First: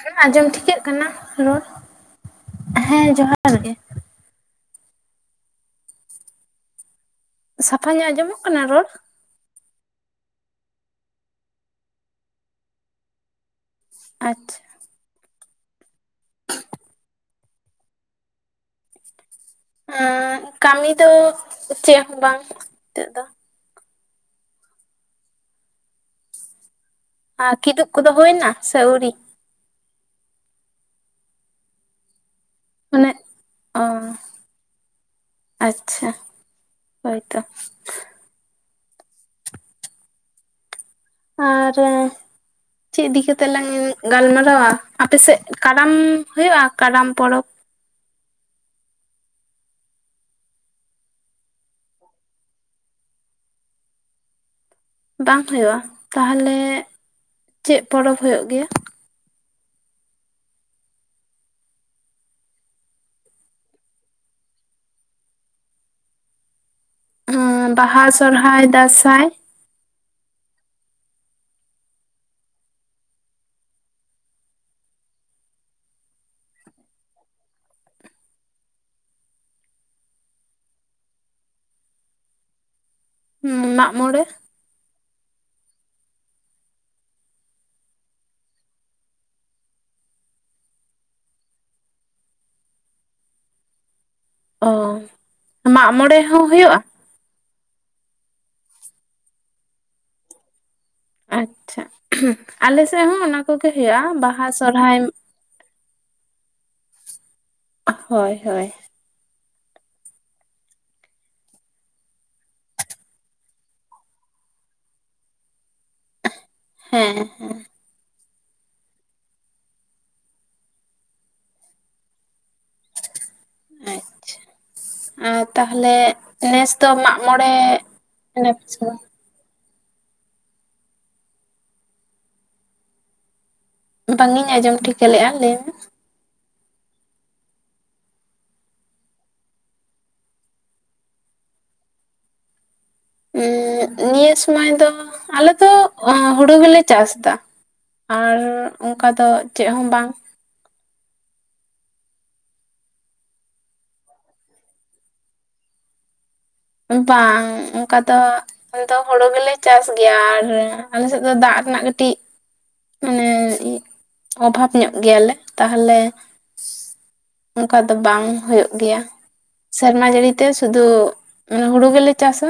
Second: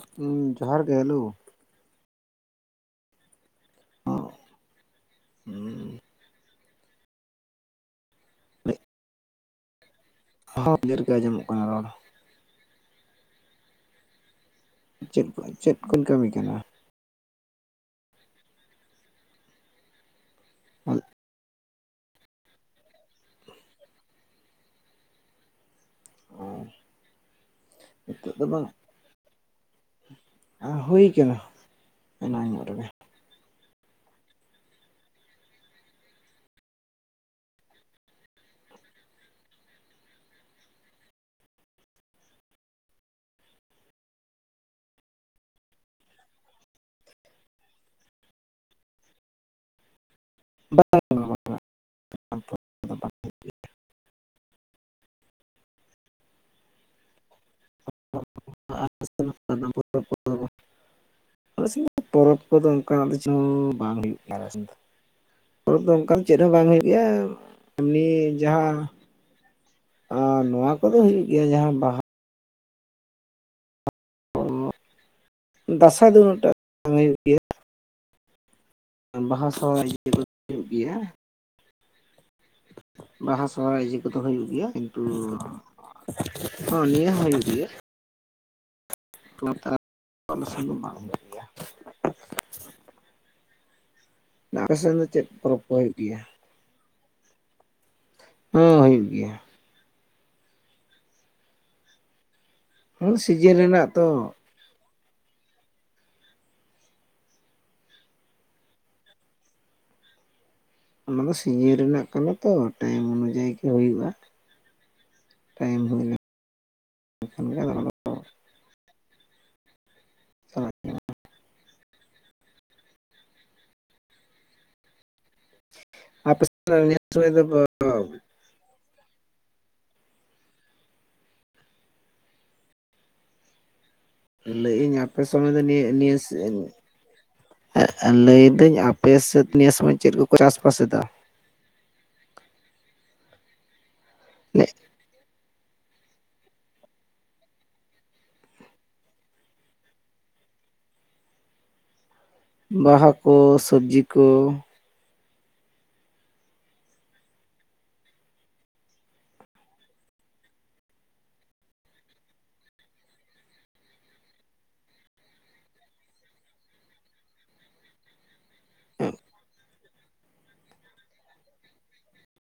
ᱦᱮᱸ ᱟᱸᱡᱚᱢ ᱦᱩᱸ ᱴᱷᱤᱠᱟᱹᱜ ᱡᱚᱦᱟᱨ ᱜᱮ ᱠᱟᱱᱟ ᱦᱮᱞᱳ ᱨᱚᱲ ᱦᱮᱸ ᱡᱚᱦᱟᱨ ᱜᱮ ᱚᱻ ᱦᱩᱸ ᱥᱟᱯᱷᱟ ᱧᱚᱜ ᱟᱸᱡᱚᱢᱚᱜ ᱠᱟᱱᱟ ᱨᱚᱲ ᱦᱚᱸ ᱰᱮᱨ ᱜᱮ ᱟᱸᱡᱚᱢᱚᱜ ᱠᱟᱱᱟ ᱨᱚᱲ ᱟᱪᱷ ᱪᱮᱫ ᱠᱚ ᱪᱮᱫ ᱠᱩᱧ ᱠᱟᱹᱢᱤ ᱠᱟᱱᱟ᱾ ᱮᱸᱻ ᱠᱟᱹᱢᱤ ᱫᱚ ᱪᱮᱫ ᱦᱚᱸ ᱵᱟᱝ ᱱᱤᱛᱚᱜ ᱫᱚ ᱚᱸ [unintelligible] ᱟ ᱠᱤᱫᱩᱵ ᱠᱚᱫᱚ ᱦᱩᱭ ᱱᱟ ᱥᱮ ᱟ. ᱣᱨᱤ ᱟᱸ ᱦᱩᱭ ᱠᱟᱱᱟ᱾ ᱮᱱᱟᱱ ᱧᱚᱜ ᱨᱮᱜᱮ ᱢᱟᱱᱮ ᱚᱸᱻ ᱟᱪᱪᱷᱟ ᱦᱳᱭ ᱛᱚ ᱟ ᱨᱮᱸᱻ ᱪᱮᱫ ᱤᱫᱤ ᱠᱟᱛᱮᱜ ᱞᱟᱝ ᱜᱟᱞᱢᱟᱨᱟᱣᱟ ᱟᱯᱮᱥᱮᱫ ᱠᱟᱨᱟᱢ ᱦᱩᱭᱩᱜᱼᱟ ᱠᱟᱨᱟᱢ ᱯᱚᱨᱚᱵᱽ ᱵᱟᱝ ᱵᱟᱝ ᱦᱩᱭᱩᱜᱼᱟ᱾ ᱛᱟᱦᱚᱞᱮ ᱪᱮᱫ ᱯᱚᱨᱚᱵᱽ ᱦᱩᱭᱩᱜ ᱜᱮᱭᱟ [unintelligible] ᱟᱞᱮ ᱥᱮᱫ ᱫᱚ ᱯᱚᱨᱚᱵᱽ ᱠᱚᱫᱚ ᱚᱱᱠᱟᱱᱟᱜ ᱪᱚᱝ ᱵᱟᱝ ᱦᱩᱭᱩᱜ ᱜᱮᱭᱟ ᱟᱞᱮ ᱥᱮᱫ ᱫᱚ ᱯᱚᱨᱚᱵᱽ ᱫᱚ ᱚᱱᱠᱟᱱ ᱪᱮᱫ ᱦᱚᱸ ᱵᱟᱝ ᱦᱩᱭᱩᱜ ᱜᱮᱭᱟ ᱵᱟᱦᱟ ᱮᱢᱱᱤ ᱥᱚᱨᱦᱟᱭ ᱡᱟᱦᱟᱸ ᱫᱟᱸᱥᱟᱭ ᱟᱸ ᱱᱚᱣᱟ ᱠᱚᱫᱚ ᱦᱩᱭᱩᱜ ᱜᱮᱭᱟ ᱡᱟᱦᱟᱸ ᱵᱟᱦᱟ ᱫᱟᱥᱟᱸᱭ ᱫᱚ ᱩᱱᱟᱹᱜ ᱴᱟᱜ ᱵᱟᱝ ᱦᱩᱭᱩᱜ ᱜᱮᱭᱟ ᱵᱟᱦᱟ ᱥᱚᱦᱨᱟᱭ ᱤᱱᱠᱟᱹ ᱫᱚ ᱦᱩᱭᱩᱜ ᱜᱮᱭᱟ ᱵᱟᱦᱟ ᱥᱚᱦᱨᱟᱭ ᱢᱟᱜ ᱤᱭᱟᱹ ᱠᱚᱫᱚ ᱢᱚᱬᱮ ᱦᱩᱭᱩᱜ ᱜᱮᱭᱟ ᱠᱤᱱᱛᱩ ᱦᱚᱸ ᱱᱤᱭᱟᱹ ᱦᱚᱸ ᱦᱩᱭᱩᱜ ᱜᱮᱭᱟ ᱱᱮᱛᱟᱨ [unintelligible] ᱚᱸ ᱥᱮᱱ ᱫᱚ ᱵᱟᱝ ᱦᱩᱭᱩᱜ ᱜᱮᱭᱟ ᱟᱯᱮ ᱥᱮᱱ ᱫᱚ ᱪᱮᱫ ᱯᱚᱨᱚᱵᱽ ᱠᱚ ᱢᱟᱜ ᱦᱩᱭᱩᱜ ᱢᱚᱬᱮ ᱜᱮᱭᱟ ᱦᱚᱸ ᱦᱩᱭᱩᱜᱼᱟ᱾ ᱦᱚᱸ ᱦᱩᱭᱩᱜ ᱜᱮᱭᱟ ᱟᱪᱪᱷᱟ ᱟᱞᱮᱥᱮᱫ ᱦᱚᱸ ᱚᱱᱟ ᱥᱤᱡᱤᱱ ᱠᱚᱜᱮ ᱨᱮᱱᱟᱜ ᱦᱩᱭᱩᱜᱼᱟ ᱛᱚ ᱵᱟᱦᱟ ᱥᱚᱨᱦᱟᱭ ᱦᱳᱭ ᱦᱳᱭ ᱚᱱᱟ ᱫᱚ ᱥᱤᱡᱮᱱ ᱨᱮᱱᱟᱜ ᱠᱟᱱᱟ ᱛᱚ ᱴᱟᱭᱤᱢ ᱚᱱᱩᱡᱟᱭᱤ ᱜᱮ ᱦᱩᱭᱩᱜᱼᱟ᱾ ᱴᱟᱭᱤᱢ ᱦᱩᱭ ᱞᱮᱱ ᱦᱮᱸ ᱦᱮᱸ [unintelligible] ᱟᱪᱪᱷᱟ ᱟᱨ ᱛᱟᱦᱚᱞᱮ ᱟᱯᱮ ᱱᱮᱥ ᱫᱚ ᱱᱤᱭᱟᱹ ᱢᱟᱜ ᱥᱚᱢᱚᱭ ᱢᱚᱬᱮ ᱫᱚ [unintelligible] ᱵᱟᱝ ᱤᱧ ᱟᱸᱡᱚᱢ ᱞᱟᱹᱭᱮᱫ ᱟᱹᱧ ᱴᱷᱤᱠᱟᱹ ᱟᱯᱮ ᱞᱮᱫᱼᱟ ᱥᱚᱢᱚᱭ ᱞᱟᱹᱭ ᱫᱚ ᱱᱤᱭᱟᱹ ᱱᱤᱭᱟᱹ ᱥᱮᱱ ᱮᱸᱜ ᱞᱟᱹᱭ ᱫᱟᱹᱧ ᱟᱯᱮᱥᱮᱫ ᱱᱤᱭᱟᱹ ᱥᱚᱢᱚᱭ ᱪᱮᱫ ᱠᱚᱠᱚ ᱪᱟᱥ ᱵᱟᱥ ᱮᱫᱟ ᱩᱸᱻ ᱱᱤᱭᱟᱹ ᱥᱩᱢᱟᱹᱭ ᱫᱚ ᱟᱞᱮ ᱫᱚ ᱚᱸᱻ ᱦᱩᱲᱩ ᱜᱮᱞᱮ ᱪᱟᱥ ᱫᱟ ᱟᱨ ᱚᱝᱠᱟ ᱫᱚ ᱪᱮᱫ ᱦᱚᱸ ᱵᱟᱝ ᱵᱟᱦᱟ ᱠᱚ ᱥᱚᱵᱽᱡᱤ ᱠᱚ ᱵᱟᱝ ᱚᱝᱠᱟ ᱫᱚ ᱟᱞᱮ ᱫᱚ ᱦᱳᱲᱳ ᱜᱮᱞᱮ ᱪᱟᱥ ᱜᱮᱭᱟ ᱟᱨ ᱟᱞᱮᱥᱮᱫ ᱫᱚ ᱫᱟᱜ ᱨᱮᱱᱟᱜ ᱠᱟᱹᱴᱤᱡ ᱢᱟᱱᱮ ᱤᱡ ᱚᱵᱷᱟᱵᱽ ᱧᱚᱜ ᱜᱮᱭᱟᱞᱮ ᱛᱟᱦᱚᱞᱮ ᱚᱝᱠᱟ ᱫᱚ ᱵᱟᱝ ᱦᱩᱭᱩᱜ ᱜᱮᱭᱟ᱾ ᱥᱮᱨᱢᱟ ᱡᱟᱹᱲᱤ ᱛᱮ ᱥᱩᱫᱩ ᱚᱱᱮ ᱦᱩᱲᱩ ᱜᱮᱞᱮ ᱪᱟᱥᱟ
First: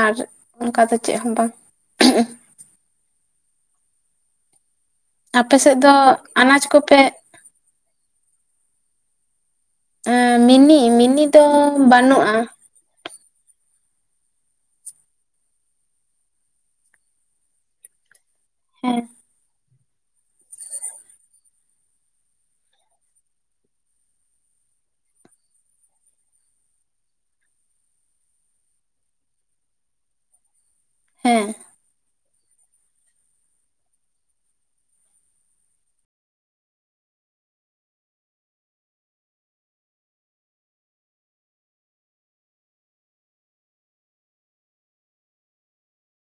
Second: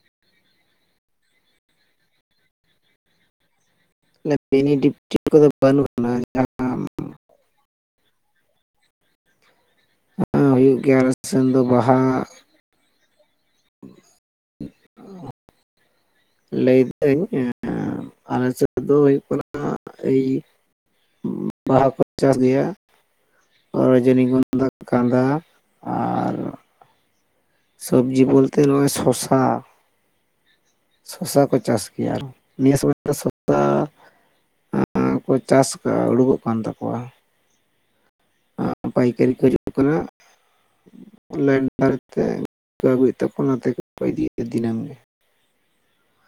ᱟᱨ ᱩᱝᱠᱟ ᱫᱚ ᱪᱮᱜ ᱦᱚᱸ ᱵᱟᱝ᱾ [unintelligible] ᱟᱯᱮ ᱥᱮᱫ ᱫᱚ ᱟᱱᱟᱡ ᱠᱚᱯᱮ ᱦᱮᱸ ᱢᱤᱱᱤ ᱦᱩᱭᱩᱜ ᱜᱮᱭᱟ ᱟᱞᱮ ᱢᱤᱱᱤ ᱥᱮᱱ ᱫᱚ ᱵᱟᱦᱟ, ᱵᱟᱹᱱᱩᱜᱼᱟ ᱞᱟᱹᱭᱫᱟᱹᱧ ᱮᱸ ᱟᱞᱮᱥᱮᱫ ᱫᱚ ᱦᱮᱸ ᱦᱳᱭᱳᱜ ᱠᱟᱱᱟ ᱟᱭᱤ ᱵᱟᱦᱟ ᱠᱚ ᱪᱟᱥ ᱜᱮᱭᱟ᱾ ᱨᱚᱡᱚᱱᱤ ᱜᱚᱱᱫᱟ, ᱠᱟᱸᱫᱟ ᱟᱨ ᱥᱚᱵᱽᱡᱤ ᱵᱚᱞᱛᱮ ᱱᱚᱜ-ᱚᱭ ᱥᱚᱥᱟ᱾ ᱥᱚᱥᱟ ᱦᱮᱸ ᱠᱚ ᱪᱟᱥ ᱜᱮᱭᱟ ᱟᱨ᱾ ᱱᱤᱭᱟᱹ ᱥᱚᱢᱚᱭ ᱫᱚ ᱥᱚᱛᱛᱟ ᱟᱸ ᱠᱚ ᱪᱟᱥ ᱠᱟ ᱩᱰᱩᱠᱚᱜ ᱠᱟᱱ ᱛᱟᱠᱚᱣᱟ᱾ ᱟᱸ ᱯᱟᱭᱠᱟᱹᱨᱤ ᱠᱚ ᱦᱤᱡᱩᱜ ᱠᱟᱱᱟ᱾ ᱞᱮᱱᱰᱟᱨᱛᱮ ᱠᱚ ᱟᱜᱩᱭᱮᱫ ᱛᱟᱠᱚ ᱚᱱᱟᱛᱮ ᱛᱮᱜᱮ ᱠᱚ ᱤᱫᱤ ᱤᱫᱤᱞᱮᱢ ᱜᱮ᱾